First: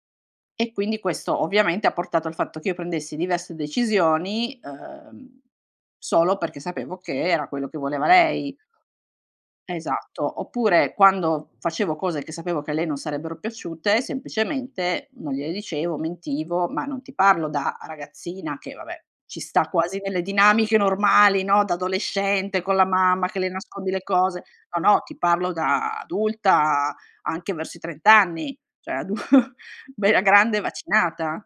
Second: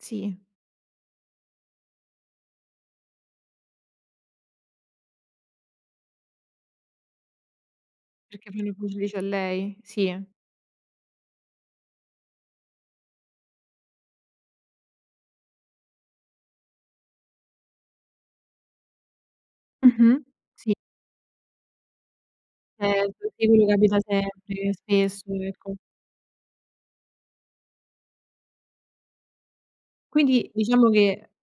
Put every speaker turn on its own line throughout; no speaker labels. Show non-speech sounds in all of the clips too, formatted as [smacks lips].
Sì.
E quindi questo, ovviamente, ha portato al fatto che io prendessi diverse decisioni, uhm, solo perché sapevo che era quello che voleva
Perché
lei.
mi [unintelligible] a lei? Sì?
Esatto. Oppure quando facevo cose che sapevo che a lei non sarebbero piaciute, semplicemente non gliele dicevo, mentivo; ma non ti parlo da ragazzina che, vabbè, ci sta quasi nelle
Mh-mh. Sì.
dinamiche normali, no, da adolescente con
Eh,
la mamma
[unintelligible]
che le
quello
nascondi
capita
le cose.
sempre
No, no, ti
spesso,
parlo
ecco.
da adulta anche verso i 30 anni cioè adu bella
Quindi,
grande e
diciamo che
vaccinata.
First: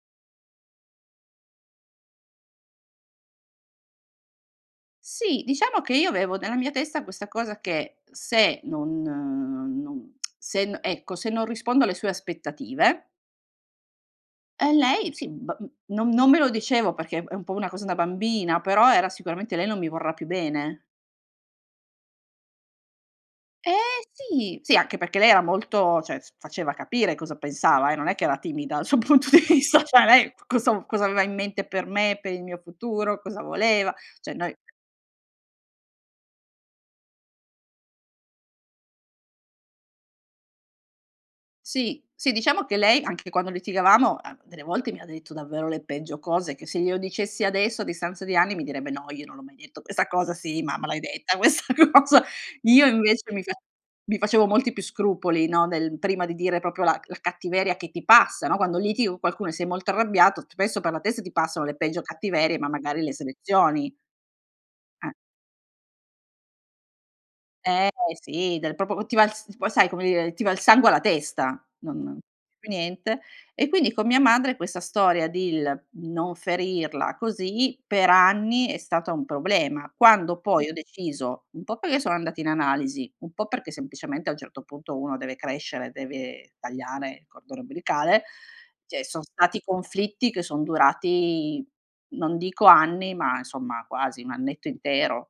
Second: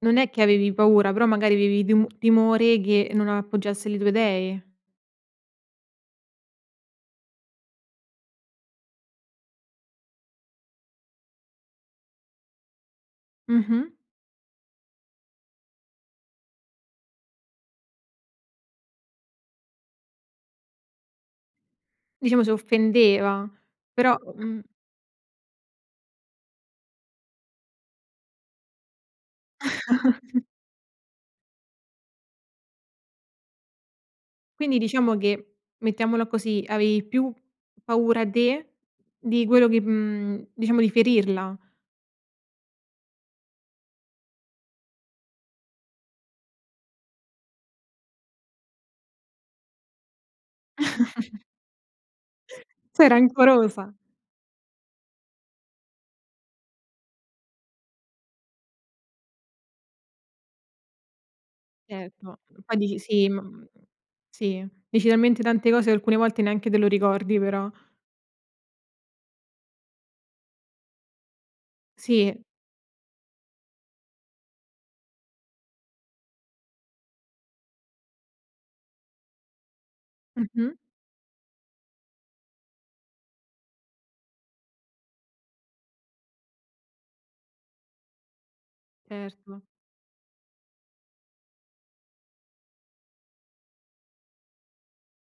non è che avevi paura, però magari avevi demo timore che non appoggiasse le tue idee.
Sì, diciamo che io avevo nella mia testa questa cosa che, se non non [smacks lips] se n ecco se non rispondo alle sue aspettative
Mh-mh.
ehm, lei, sì, ba n non non me lo dicevo, perché è un po' una cosa da bambina, però era sicuramente: "Lei non mi vorrà più bene."
Diciamo si offendeva.
Eh
Però
sì.
mhmm.
Sì anche perché lei era molto cioè s faceva capire cosa pensava, eh, non è che era timida sul punto di vista, cioè lei c
[chuckles]
cosa cosa aveva in mente per me, per il mio futuro, cosa voleva, cioè noi
Quindi diciamo che, mettiamola così, avevi più paura te di quello che, mhmm diciamo di ferirla.
Sì. Sì diciamo che lei, anche quando litigavamo, a delle volte mi ha detto davvero le peggio cose che se glielo dicessi adesso, a distanza di anni, mi direbbe: "No, io non l'ho mai detto questa cosa." "Sì, mamma l'hai detta
[chuckles]
questa cosa."
[chuckles]
Io
Sei
invece mi fa
rancorosa.
mi facevo molti più scrupoli, no, nel prima di dire proprio la c la cattiveria che ti passa, no? Quando litighi con qualcuno e sei molto arrabbiato, spesso per la testa ti passano le peggio
Ecco.
cattiverie,
Mhmm,
ma
poi dici
magari le
sì mhmm,
selezioni.
sì, dici
Eh.
talmente tante cose che alcune volte neanche te lo ricordi però.
Eh sì, dal proprio po ti va il s poi sai come dire, ti va il sangue alla testa, non
Sì.
più niente. E quindi con mia madre questa storia del non ferirla così, per anni è stata un problema. Quando poi
Mh-mh.
ho deciso un po' perché sono andata in analisi, un po' perché semplicemente a un certo punto uno deve crescere, deve tagliare il cordone ombelicale; cioè son
Certo.
stati conflitti che sono durati non dico anni, ma insomma quasi 1 annetto intero.